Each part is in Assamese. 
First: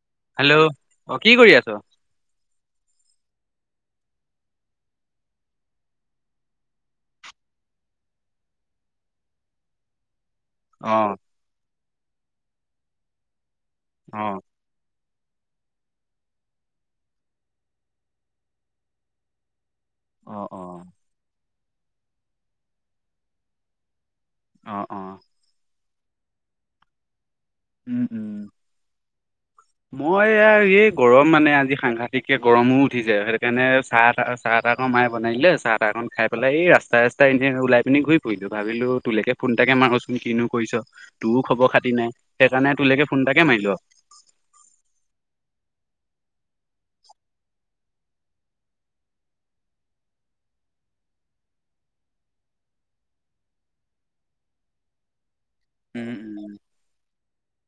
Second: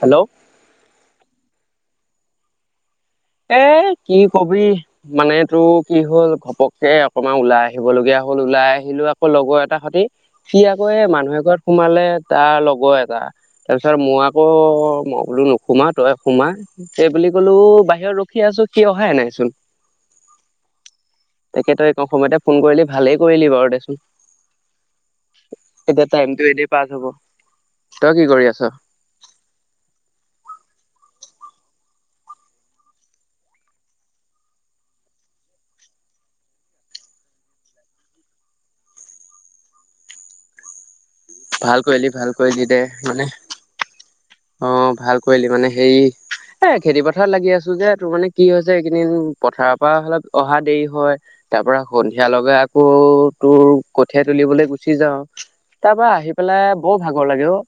হেল্ল', হেল্ল', অ কি কৰি আছ? এ কি কবি, মানে টো কি হ'ল ঘপককে অকণমান ওলাই আহিব লগীয়া হ'ল, ওলাই আহিলোঁ আকৌ লগৰ এটাৰ সতি, সি আকৌ এ অ', মানুহ এঘৰত সোমালে তাৰ লগৰ এটা। তাৰপিছত মই অ', আকৌ মই বোলোঁ নোসোমাও তই সোমা সেই বুলি কলো বাহিৰ- ত ৰখি আছোঁ, সি অহাই নাই চোন। অ অ। তাকে তই কম সময়তে ফোন কৰিলি ভালেই কৰিলি বাৰু দেচোন। অঁ অঁ। এতিয়া টাইমটো এনেআ পাছ হ'ব। উম, তই কি কৰি উম। আছ? মই ই এই গৰম মানে আজি সাংঘাতিককে গৰমো উঠিছে, সেইটোকাৰণে চাহ তাহ- চাহ তাহ অকমান মাই বনাইদিলে, চাহ তাহ অকন খাইপেলাই এই ৰাস্তাই ৰাস্তাই এনে ওলাই পিনি ঘূৰি ফুৰিছোঁ, ভাবিলো তোলেকে ফো- ফোনটাকে মাৰোচোন কিনো কৰিছ, তোৰো খবৰ ভাল খাতি কৰিলি নাই, ভাল কৰিলি সেইকাৰণে দে তোলৈকে ফোন মানে এটাকে মাৰিলো আও। অ ভাল কৰিলি, মানে হেৰি- এ খেতি পথাৰত লাগি আছো যে, সেইতোৰ মানে কি হৈছে এইকেইদিন পথাৰৰ পৰা অলপ অহা দেৰি হয়। তাৰপৰা সন্ধিয়া লগে আকৌ তোৰ কঠিয়াই তুলিবলে গুচি যাওঁ। তাৰপৰা উম, আহি উম। পেলাই বৰ ভাগৰ লাগে অ।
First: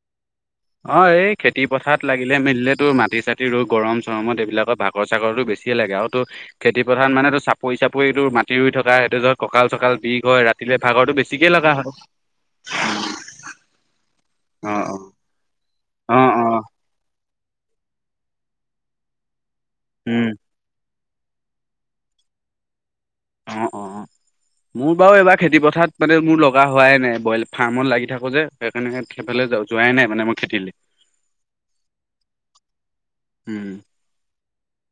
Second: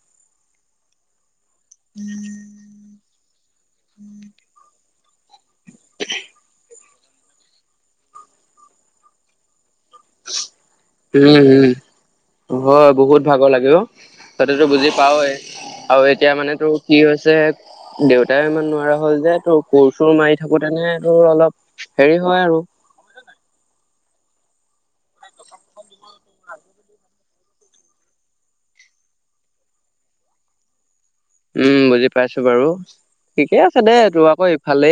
অ এই খেতি পথাৰত লাগিলে মেলিলে তোৰ মাটি চাতিৰ গৰম চৰমত এইবিলাকৰ ভাগৰ চাগৰটো বেছি- য়ে লাগে, আৰু তোৰ খেতি পথাৰ মানে টো চাপৰি চাপৰিটো মাটি ৰুই থকা, সেইটো ধৰ কঁকাল চকাল বিষ হয়, ৰাতি- লে ভাগৰটো উম বেছিকে লগা হয়। হয় বহুত ভাগৰ লাগে অ, তহতেতো অ বুজি পাওৱেই। আৰু অ এতিয়া মানে তোৰ কি হৈছে, দেউতাই ইমান নোৱাৰা হল যে তোৰ কোৰ চোৰ উম মাৰি থাক- আকৌ তেনে অলপ হেৰি হয় আৰু। অ অ অ, মোৰ বাৰু এইবাৰ খেতি পথাৰ মানে মোৰ লগা- হোৱাই নাই। বইল ফাৰ্মত লাগি থাকো যে, সেইকাৰণে সেইফালে যোৱাই নাই মানে মই খেতিলে। উম বুজি পাইছোঁ বাৰু। ঠিকে উম আছে দেই তোৰ আকৌ - এইফালে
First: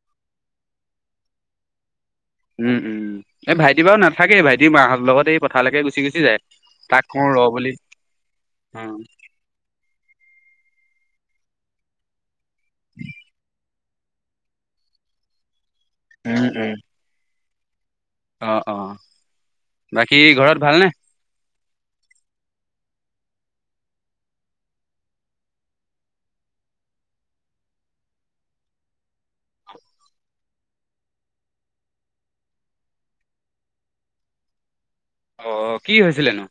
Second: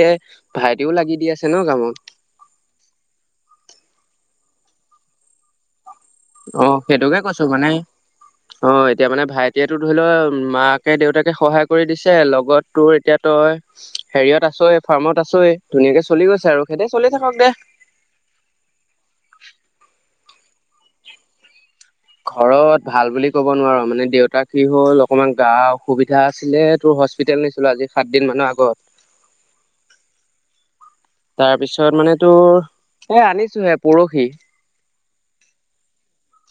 ভাইটিও লাগি দি আছে ন কামত। উম উম, এই ভাইটি বাৰু নাথাকেই ভাইটি মাহঁত লগত এই, পথালৈকে গুচি গুচি যায়, অ তাক সেইটোকে কওঁ ৰ কৈছো বুলি উম। এতিয়াতো ধৰি লওঁ মাকে দেউতাকে সহায় কৰি দিছে, লগত তোৰ এতিয়া তই হেৰিয়ত আছই ফাৰ্মত আছই, ধুনীয়াকে চলি উম গৈছে আৰু উম সেইতে চলি থাকক দে। অ অ। বাকী ঘৰত ভালনে? ঘৰত ভাল বুলি ক'ব নোৱাৰ, মানে দেউতা কি হ'ল অকণমান গা অসুবিধা আছিলে তো হস্পি- তেতিয়া নিছিলোঁ‌ আজি সাতদিন মানৰ আগত। [unintelligible] তাৰপিছত মানে তোৰ, এ আনিছোঁ‌ হে পৰহি। অ', কি হৈছিলেনোঁ‌?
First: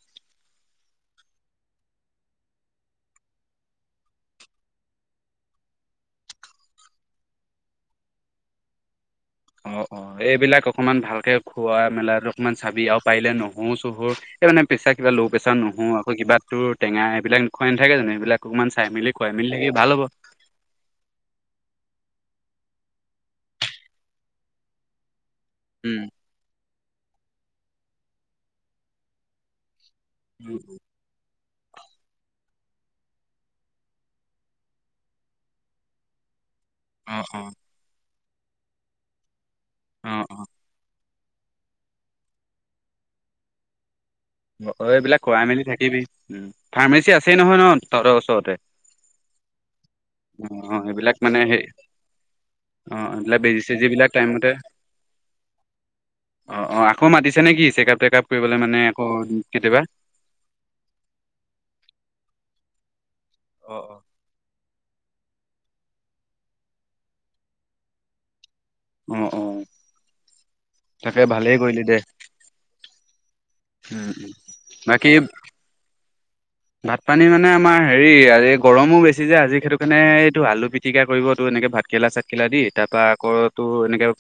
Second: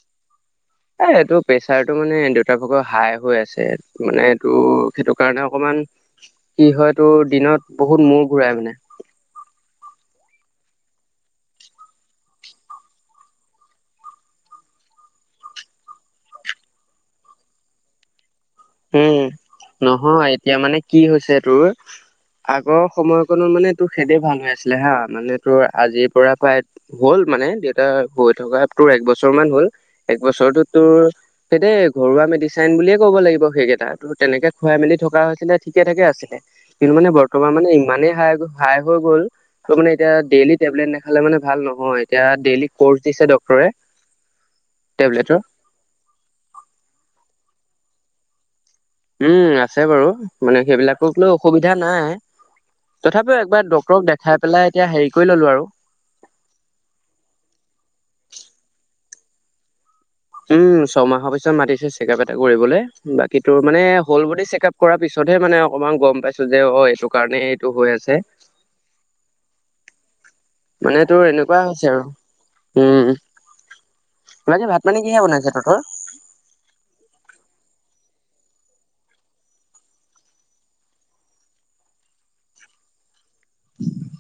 এই এইটো প্ৰেচাৰটো মানে দেউতা ভাগৰ হাই হৈ আছে, মানে তোৰ সেইটো কাৰণে অকমান কি হয় তোৰ, দিনত বহুত মূৰ ঘূৰাই মানে। অ', অ', এইবিলাক অকণমান ভালকে খোৱা মেলাত অকণমান চাবি, আৰু পাৰিলে নহৰো চহৰো এই মানে প্ৰেছাৰ কিবা ল' প্ৰেছাৰ নহৰো, আকৌ কিবা তোৰ টেঙা এইবিলাক খোৱাই নাথাকে জানো? এইবিলাক অকণমান চাই মেলি খুৱাই মেলি থাকিবি ভাল হ'ব। হয়, এতিয়া মানে কি হৈছে তোৰ, আগৰ সময়কণত মানে তোৰ সেইদে ভাল হৈ আছিলে হা মানে তোৰ উম আজিৰ পৰা প্ৰায় হ'ল মানে দেউতা হৈ থকা তোৰ এক বছৰ মান হ'ল। এক বছৰটো তোৰ, সেই দেই ঘৰুৱা আমি ডিচাইন বুলিয়ে ক'ব লাগিব। সেইকেইটা, তোৰ তেনেকে খুৱাই মেলি থকা হৈছিলে ঠিকে থাকে আছিলে। কিন্তু মানে অ অ বৰ্তমান মানে ইমানেই হাই হাই হৈ গ'ল ত' মানে অ এতিয়া অ ডেইলি টেবলেট না খালে মানে ভাল নহয় এতিয়া ডেইলি কৰ্চ দিছে ডক্তৰে। অ', এইবিলাক টেবলেটৰ কৰাই মেলি থাকিবি, ফাৰ্মাচী আছেই নহয় ন তহতঁ‌ৰ ওচৰতে। উম আছে বাৰু, অ মানে অ সেইবিলাকক এইবিলাক লৈ মানে সেই অসুবিধা নাই। অ এইবিলাক তথাপিও বেজি একবাৰ চেজি ডক্তৰক বিলাক দেখাই পেলাই এতিয়া হেৰি কৰি ললোঁ‌ আৰু। অ'-অ' আকৌ মাতিছে নে কি চেকাপ তেকাপ কৰিবলৈ মানে আকৌ কেতিয়াবা? উম, ছয়মাহৰ পিছত মাতিছে চেকাপ এটা কৰিবলে, বাকী তোৰ অ মানে অ হল ব'ডি চেকাপ। কৰা পিছতহে মানে অকমান গম পাইছোঁ‌ যে হয় এইটো কাৰণে এইটো হৈ আছে। অ'-অ'। মানে তোৰ এনেকুৱা হৈছে দে আৰু, উম, উম উম মানে ভাত-পানী বাকী কিহে বনাইছা? তাৰপা? ভাত পানী মানে আমাৰ হেৰি এই গৰমো বেছি যে আজি সেইটো কাৰণে এইটো আলু পিটিকা কৰিবটো এনেকে ভাত ভাতকেলা চাটকেলা দি তাৰপৰা আকৌ তোৰ এনেকে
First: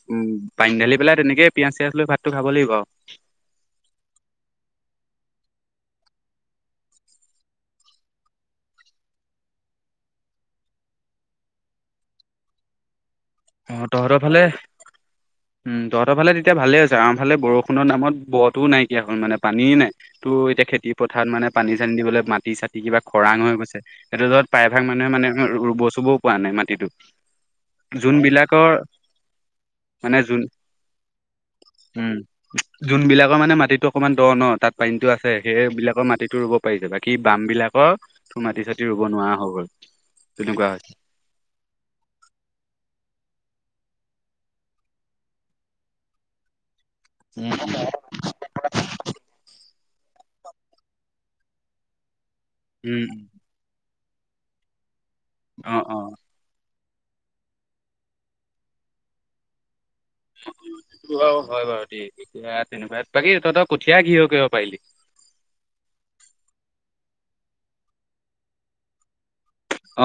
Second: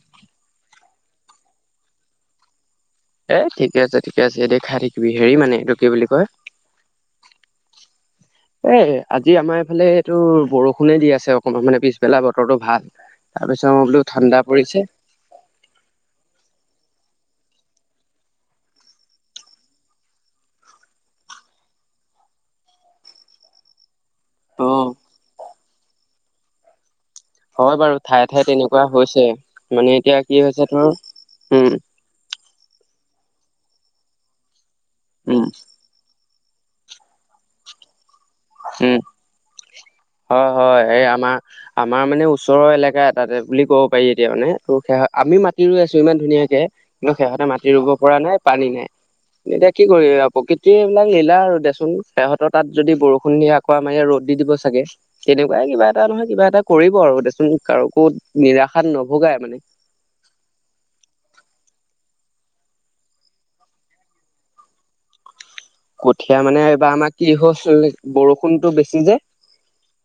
পানী ঢালি পেলাই তেনেকে পিঁয়াজ চিয়াজ লৈ ভাতটো খাব লাগিব আৰু। এ ঠিকে আছে, ঠিকে আছে এ দে খাই থাকিবি, হেৰি মানে এইটো কি বুলি কয় [unintelligible] এ আজি আমাৰ এইফালে এইটো বৰষুণে দি আছে অকণমান মানে পিছবেলা বতৰতো ভাল। [inaudible] তাৰপিছত মই বোলো তহঁতৰ ফালে ঠাণ্ডা পৰিছে। উম, তহতঁ‌ৰ ফালে তেতিয়া ভালেই হৈছে, আমফালে বৰষুণৰ নামত ব-টোও নাইকিয়া হ'ল, মানে পানীয়েই নাই। তো এতিয়া খেতি পথাৰত মানে পানী-চানী দিবলৈ মাটি-চাটি কিবা খৰাং হৈ গৈছে। এতিয়া ধৰ অ প্ৰায়ভাগ মানুহে মানে ৰুব চুবও পোৱা নাই মাটিটো। হয় বাৰু ঠায়ে ঠায়ে যোনবিলাকৰ তেনেকোৱা হৈছে, মানে এতিয়া কি হৈছে ধৰ, উম। উম, যোনবিলাকৰ মানে মাটিতো অকণমান দ ন তাত পানীটো আছে, উম সেইবলাকৰ মাটিত টো ৰুব পাৰিছে, বাকি বাম বিলাকৰ তো মাটি চাটি উম ৰুব নোৱাৰা হৈ গ'ল, তেনেকুৱা হৈছে। এতিয়া আমা আমাৰ মানে ওচৰৰ এলেকা এটাতে বুলি ক'ব পাৰি এতিয়া মানে, ত' সেয়া আমি মাতি ৰুই আছো ইমান ধুনীয়াকে কিন্তু সেহতে মাটি ৰুব পৰা নাই, পানী নাই। এতিয়া কি কৰিবি আৰু প্ৰকৃতি এইবিলাক লীলা আৰু দেচোন, সেহঁতৰ তাত যদি উম বৰষুণ আকৌ আমাৰ ইয়াত ৰ'দ দি দিব চাগে, তেনেকুৱাই অ কিবা অ এটা নহয় কিবা এটা কৰিব আৰু দেচোন কাৰো নিৰাশাত নুভোগাই মানে। অ', সেইটো বাৰু হয় বাৰু দেই এতিয়া তেনেকুৱা, বাকী তহঁতৰ কঠিয়া কিহৰ কিহৰ পাৰিলি? কঠীয়া মানে এইবাৰ আমাৰ কি হ'ল বৰষুণটো বেছি যে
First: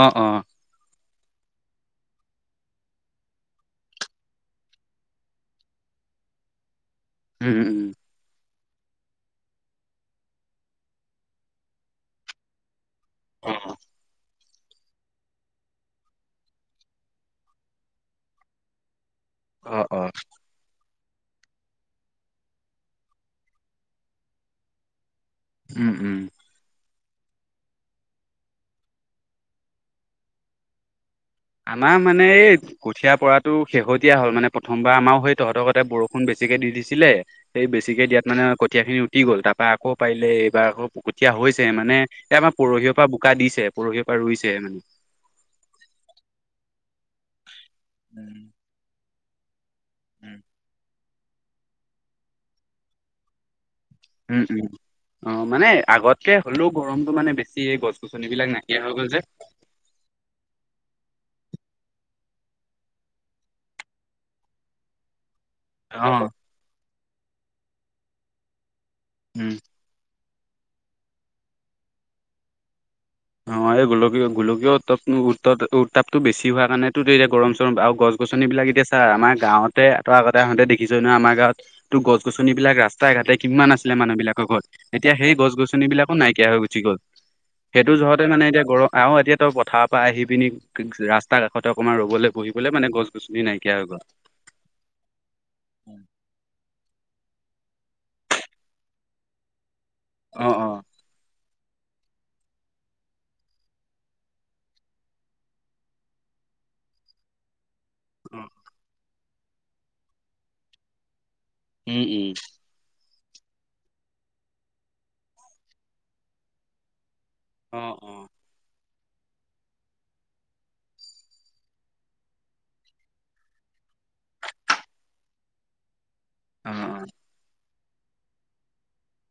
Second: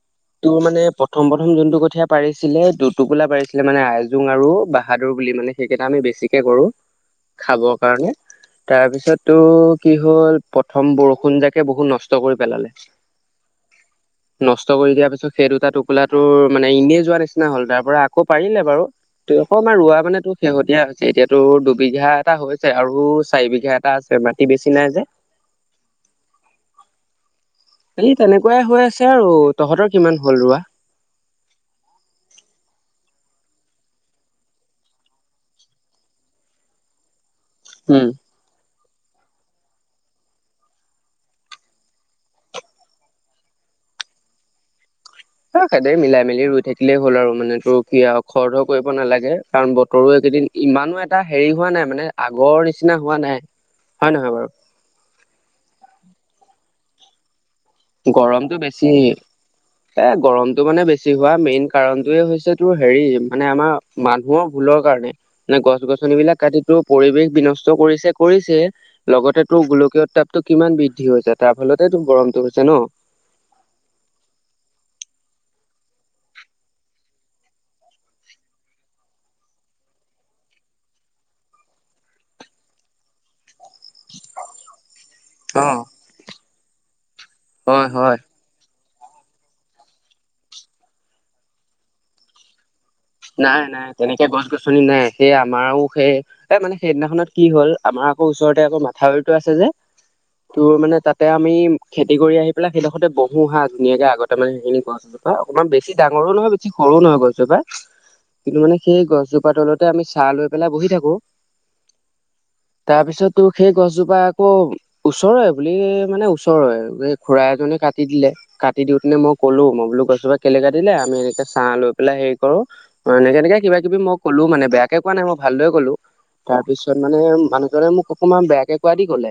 অ' অ' তোৰ মানে প্ৰথম প্ৰথম যোনটো কঠিয়া পাৰিছিলে দুটোকোলা পাৰিছিলে মানে আইজোং আৰু বাহাদুৰ বুলি মানে সেইকেইটা আমি বেছিকৈ কৰোঁ। [inaudible] খাবৰ উম কাৰণে। তাৰপিছ তোৰ কি হ'ল প্ৰথম বৰষুণ যাকে বহুত নষ্ট কৰি পেলালে। অহ' নষ্ট কৰি দিয়াৰ পিছত সেই দুটা টোপোলা টোৰ মানে এনেই যোৱা নিচিনা হ'ল তাৰ পৰা আকৌ পাৰিলে বাৰু। তোৰ অকমান অ ৰোৱা অ মানে তোৰ শেহতীয়া হৈছে। এতিয়াতো দুবিঘা এটা হৈছে আৰু চাৰি বিঘা এটা আছে মাটি বেছি নাই যে উম, উম। সেই তেনেকুৱাই হৈ আছে আৰু তহঁতৰ কিমান হ'ল ৰোৱা? আমাৰ মানে এই কঠীয়া পৰাটো শেহতীয়া হ'ল মানে প্ৰথমবাৰ আমাও সেই তহঁতৰ কতে বৰষুণ বেছিকে দি দিছিলে। সেই উম বেছিকে দিয়াত মানে কঠীয়া খিনি দি গ'ল তাৰ পৰা আকৌ পাৰিলে। এইবাৰ আকৌ কঠীয়া হৈছে মানে এই আমাৰ পৰহি পৰা বোকা দিছে। পৰহি পৰা ৰুইছে উম। এই খেদাই মিলাই মেলি ৰুই থাকিলেই হ'ল আৰু মানে তোৰ কি উম খৰ ধৰ কৰিব নালাগে। কাৰণ বতৰো উম এইকেইদিন ইমানো এটা হেৰি হোৱা নাই মানে আগৰ নিচিনা হোৱা নাই। হয় নহয় উম, বাৰু উম, অ' মানে আগতকে হ'লেও গৰমতটো মানে বেছি। এই গছ গছনি বিলাক নাইকিয়া হৈ বেছি গ'ল যে। এই গৰমতটো মানে বেছি হোৱা মেইন কাৰণটোয়ে হৈছে তোৰ হেৰি মানে আমাৰ মানুহৰ ভূলৰ কাৰণে। এনে গছ অ গছনিবিলাক কাটিটো পৰিৱেশ বিনষ্ট কৰিছে কৰিছে। উম লগতে তোৰ গোলকীয় তাপটো কিমান বৃদ্ধি হৈছে? তাৰ ফলতে তোৰ গৰমটো হৈছে ন। অ' এই গোলকীয় গোলকীয় উত্তাপ উত উত্তাপটো বেছি হোৱা কাৰণেত এতিয়া গৰম চৰম আৰু গছ গছ গছনি বিলাক এতিয়া চা আমাৰ গাঁৱতে এটা আগতে আহোঁতে দেখিছই ন আমাৰ গাঁৱত তোৰ গছ গছনি বিলাক ৰাস্ত ৰাস্তাই ঘাটে কিমান আছিলে মানুহবিলাকৰ ঘৰত। এতিয়া সেই গছ অ গছনি বিলাকো নাইকিয়া হৈ গুছি গ'ল। হয় এইটো হয়। যহৰতে মানে এতিয়া গৰম আহ এতিয়া তই পথাৰৰ পৰা আহি পিনি ৰাস্তাৰ কাষতে অকণমান ৰ'বলৈ বহিবলৈ মানে গছ গছনি নাই নাইকিয়া হৈ নাই গ'ল। তেনেকে গছ গছনি নাই সেই আমাৰো সেই এই মানে সেইদিনাখনত কি হ'ল আমাৰ আকৌ ওচৰতে আকৌ মথাউৰিতটো আছে যে। অ' তোৰ অ', মানে তাতে আমি খেতি কৰি আহি পেলাই সেইডোখৰতে বহো হা ধুনীয়াকে আগতে মানে হেইখিনি গছ অ' অকণমান বেছি ডাঙৰো নহয়, বেছি সৰু নহয় গছ জোপা। অ', কিন্তু মানে সেই গছজোপাৰ তলতে আমি চাৰহ লৈ পেলাই বহি থাকোঁ। উম, উম। তাৰ পিছত তোৰ সেই গছজোপা আকৌ ওচৰৰে বুলি মানে ওচৰৰে। খুৰা এজনে অ', কাটি অ', দিলে। কাট কাটি দিওঁতেনে মই কলোঁ, মই বোলোঁ গজোপা কেলে কাতি দিলে, আমি এনেকৈ ছাৰহ লৈ পেলাই সেই ক, এনেকে এনেকে কিবা কিবি মই কলোঁ মানে বেয়াকে কোৱা নাই মই ভালকে কলোঁ তাৰ পিছত মানে মানুহজনে মোক অকমান বেয়াকে কোৱা দি ক'লে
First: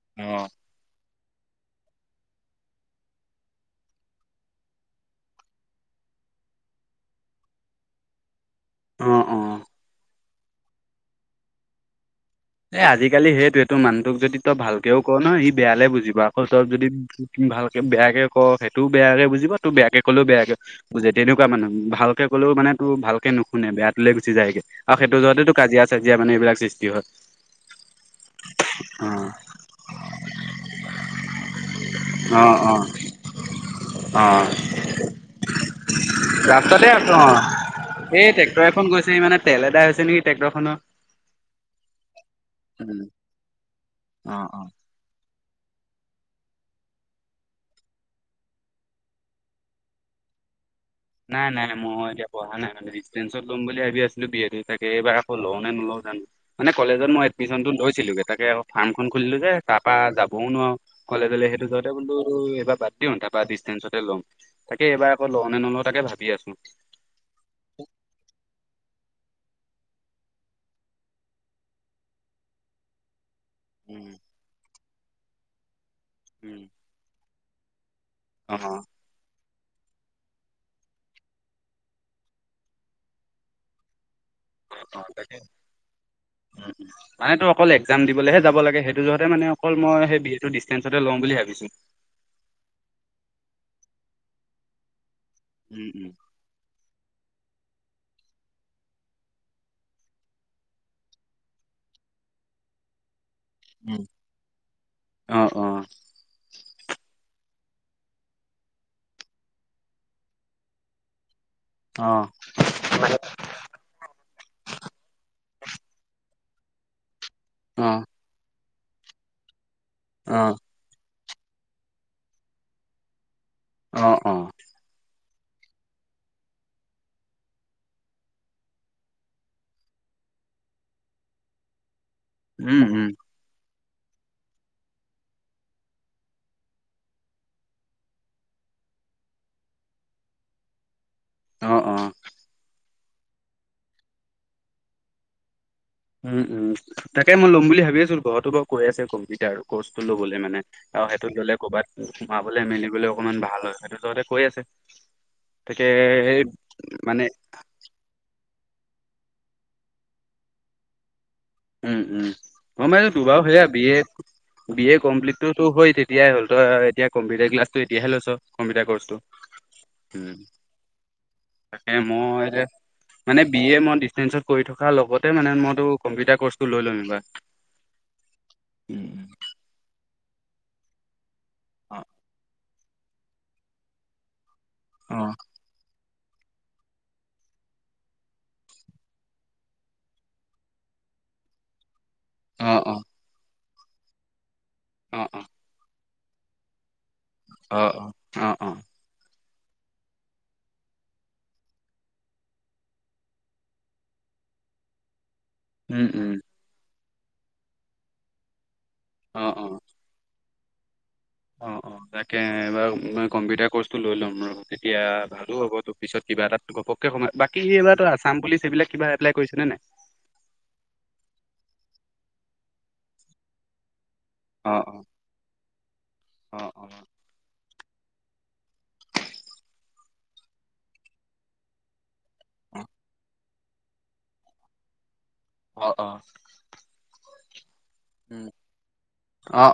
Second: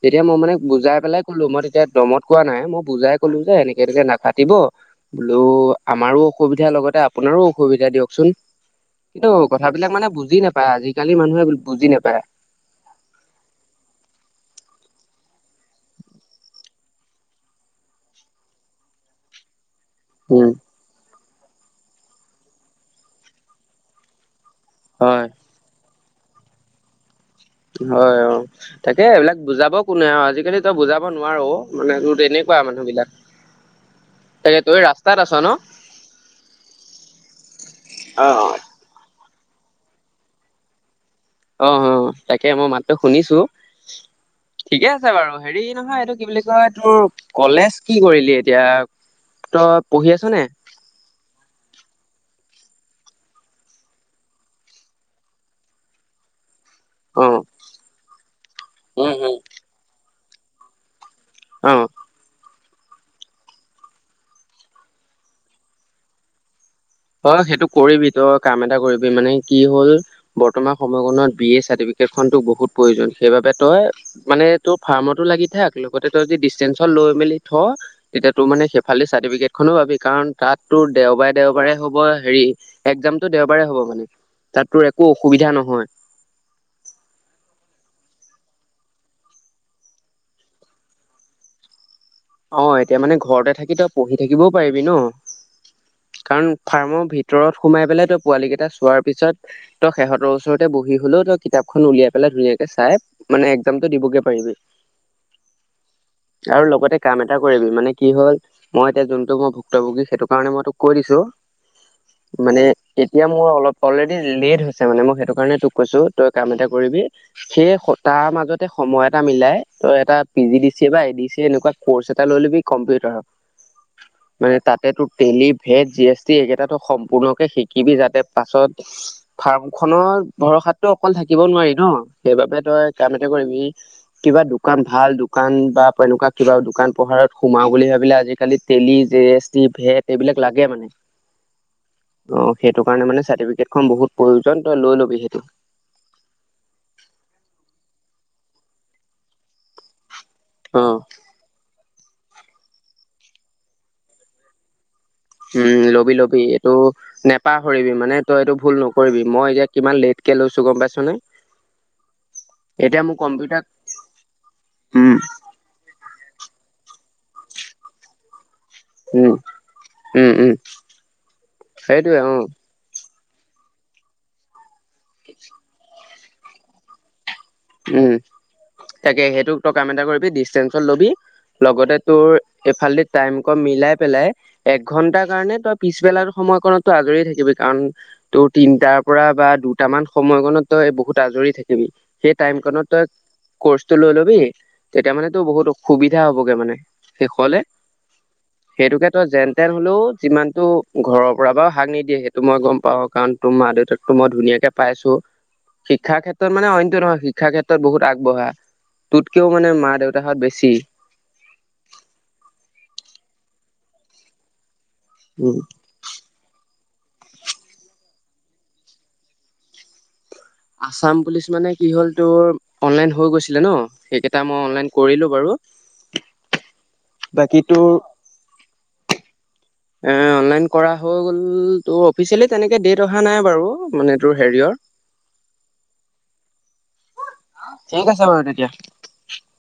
তেতিয়া মই অ', মানে বুজাই পেলাই কলোঁ মই তেতিয়া দমত কোৱা নাই। মই বুজাই কলোঁ যে এনেকে তেতিয়া নাকাতিব। বোলো, আমাৰো অসুবিধা লগতে আপোনাৰো অসুবিধা দিয়কচোন, অ', কিন্তু অ', অ'। কথাবিলাক মানে বুজি নাপ পাই আজিকালি মানুহে বুজি নাপায়। এ আজিকালি সেইটোৱেটো, মানুহটোক যদি তই ভালকেও কওঁ নহই সি বেয়ালে বুজিবা আকৌ সব যদি ভালকে, বেয়াকে কওক সেইটোও বেয়াকে বুজিব ত বেয়াকে ক'লেও উম বেয়াকে বুজে তেনেকুৱা মানুহ ভালকে ক'লেও মানে তোৰ ভালকে নুশুনে বেয়াতোলৈ গুচি যায়গে। আৰু সেইটো হয় যতেটো কাজিয়া কাজিয়া মানে এইবিলাক সৃষ্টি হয়। হয় অ'। তাকে অ এইবিলাক বুজাব কোনে আৰু আজিকালি তই বুজাব নোৱাৰ', মানে তোৰ অ তেনেকুৱা মানুহ বিলাক। [unintelligible] অ', সেয়া তই ৰাস্তাত আছ ন? [unintelligible] অ সেই ট্ৰেক্টৰ এখন গৈছে সেই মানে তেল এদাই হৈছে নেকি ট্ৰেক্টৰ খনৰ। অ', অ', তাকে মই মাতটো উম শুনিছো, অ অ ঠিকে আছে। বাৰু হেৰি নহয় এইটো কি বুলি কয় তোৰ কলেজ কি কৰিলি এতিয়া? তই পঢ়ি আছনে? নাই নাই মই এতিয়া পঢ়া নাই মানে। দিষ্টেন্সত ল'ম বুলি ভাবি আছিলো বি এ টো তাকে, এইবাৰ আকৌ লওঁ নে নোলও জানো? মানে কলেজত মই অ এডমিচনটো লৈছিলোগে, তাকে ফাৰ্ম খন উম উম খুলিলো যে তাৰ পৰা যাবও নোৱাৰো। কলেজলে সেইটো অ জহতে বোলো এইবাৰ বাদ দিওঁ, তাপা দিষ্টেন্সতে লম তাকে এইবাৰ আকৌ লওঁ নে নলও তাকে ভাবি আছোঁ। তই সেইটো কৰিবি, তই কাম এটা কৰিবি মানে কি হল বৰ্তমান সময়কনত বি এ চাৰ্টিফিকেট খন তোক বহুত প্ৰয়োজন। সেইবাবে তই মানে তোৰ ফাৰ্মতো লাগি থাক, লগতে তই যদি দিষ্টেঞ্চত লৈ মেলি থ তেতিয়া তোৰ অ' মানে অ' সেইফালে চাৰ্টিফিকেট খনো পাবি, কাৰণ তাত তোৰ দেওবাৰে দেওবাৰে হওক হ হেৰি, একজামতটো দেওবাৰে হ'ব মানে তাত তোৰ একো তাকে অসুবিধা নহয়। উম। মানে তোৰ অকল একজাম দিবলেহে যাব লাগে, সেইটো জহতে মানে অকল মই সেই বি এ টো দিষ্টেঞ্চতে লওঁ বুলি ভাবিছো। অ', এতিয়া মানে ঘৰতে থাকি তই পঢ়ি থাকিবও পাৰিবি ন। উম উম। কাৰণ ফাৰ্মৰ ভিতৰত সোমাই পেলাই তই পোৱালীকেইটা চোৱাৰ পিছত তই সেহঁতৰ ওচৰতে বহি হলেও তই কিতাপখন উলিয়াই পেলাই ধুনীয়াকে চাই মানে একজামটো উম দিবগে পাৰিবি অ', অ', আৰু লগতে কাম এটা কৰিবি মানে কি হ'ল মই এতিয়া যোনটো মোৰ ভুক্তভোগী সেইটো কাৰণে মই তোক কৈ দিছো অ', মানে এতিয়া মোৰ অলপ অলৰেডি লেট হৈছে মানে মই সেইটো কাৰণে তোক কৈছো, তই কাম এটা কৰিবি সেই অ', তাৰ মাজত সময় এটা মিলাই তই এটা P O, G D C A বা এ ডি চি এ এনেকুৱা ক'ৰ্চ এটা লৈ লবি কম্পিউটাৰৰ। অ', অ'। মানে তাতে তোৰ তেলি, ভেদ, জি এছ টি এইকেইটাটো সম্পূৰ্ণকে শিকিবি যাতে পাছত ফাৰ্ম খনৰ ভৰসাতটো অকল থাকিব নোৱাৰি ন। সেইবাবে উম, তই উম, কাম এটা কৰিবি কিবা দোকান ভাল দোকান বা এনেকুৱা কিবা দোকান পোহাৰত সোমাও বুলি ভাবিলে আজিকালি Tally, G S T, VAT এইবিলাক লাগে মানে। অ', অ'। ত', সেইটো কাৰণে মানে চাৰ্টিফিকেট খন বহুত প্ৰয়োজন তই লৈ ল'বি সেইটো। উম উম, তাকে মই ল'ম বুলি ভাবি আছো, ঘৰতো বাৰু কৈ আছে কম্পিউটাৰ কৰ্চটো লবলে মানে অ আৰু সেই ললে ক'ৰবাত সোমাবলৈ মেলিবলৈ অকনমান ভাল হয়, সেইটো জহতে কৈ আছে। উম' তাকে লবি এই লবি এইটো মানে নেপাহৰিবি মানে তই এইটো ভুল নকৰিবি মই এতিয়া কিমান লেটকে লৈছোঁ গ'ম পাইছ নে। উম' উম' মই এতিয়া মানে মোৰ দুবাৰ কম্পিউটাৰ সেয়া বিয়ে বি এ উম কমপ্লিট তোৰটো হই তেতিয়াই হ'ল, তই এতিয়া কম্পিউটাৰ ক্লাছটো এতিয়াহে লৈছ। কম্পিউটাৰ কৰ্চটো উম উম' তাকে সেইটোৱে অ মই এতিয়া মানে বি এ মই ডিচটেঞ্চত কৰি থকাৰ লগতে মানে মইতো কম্পিউটাৰ কৰ্চটো লৈ ল'ম এইবাৰ। উম' উম তাকে উম। সেইটোক তই কাম এটা কৰিবি ডিচটেঞ্চত লবি। লগতে অ', তোৰ এফালেদি টাইম অকন মিলাই পেলাই এক ঘন্টাৰ অ', কাৰণে তই পিছবেলা সময়কণতটো আজৰিয়ে থাকিবি কাৰণ তই তিনটাৰ পৰা বা দুটামান সময়কণত তই বহুত আজৰি থাকিবি। সেই অ', টাইমকনত অ', তই কৰ্চটো লৈ ল'বি, তেতিয়া অ', মানে তোৰ বহুত সুবিধা হ'বগৈ মানে। শেষলৈ, অ', অ', অ', অ', সেইটোকে তই যেন তোক হ'লেও যিমানটো ঘৰৰ পৰা বা হাক নিদিয়ে সেইটো মই গম পাওঁ। কাৰণ তোৰ মা দেউতাকটো মই ধুনীয়াকে পাইছোঁ উম, শিক্ষাৰ উম, ক্ষেত্ৰত মানে অইনতটো নহয়। শিক্ষাৰ ক্ষেত্ৰত বহুত আগবঢ়া তোতকেও অ', অ'। মানে মা দেউতা তাত বেছি। অ' অ' তাকে এবাৰ কম্পিউটাৰ কৰ্চটো লৈ ল'ম ৰহ তেতিয়া উম ভালো হ'ব পিছত। কিবা এটাত ঘপককে সোমায়, বাকী এইবাৰ তই আসাম পুলিচ এইবিলাক কিবা এপ্লাই কৰিছনে নাই? আছাম পুলিচ মানে কি হ'ল তোৰ অনলাইন হৈ গৈছিলে ন, সেইকেইটা মই অ অনলাইন অ কৰিলোঁ বাৰু। অ বাকী তোৰ এ অনলাইন কৰা হৈ গ'ল ত' অফিচিয়েলি তেনেকে ডেট অহা নাই বাৰু মানে তোৰ হেৰিয়ৰ। অ' অ ঠিক আছে বাৰু তেতিয়া। অ' অ'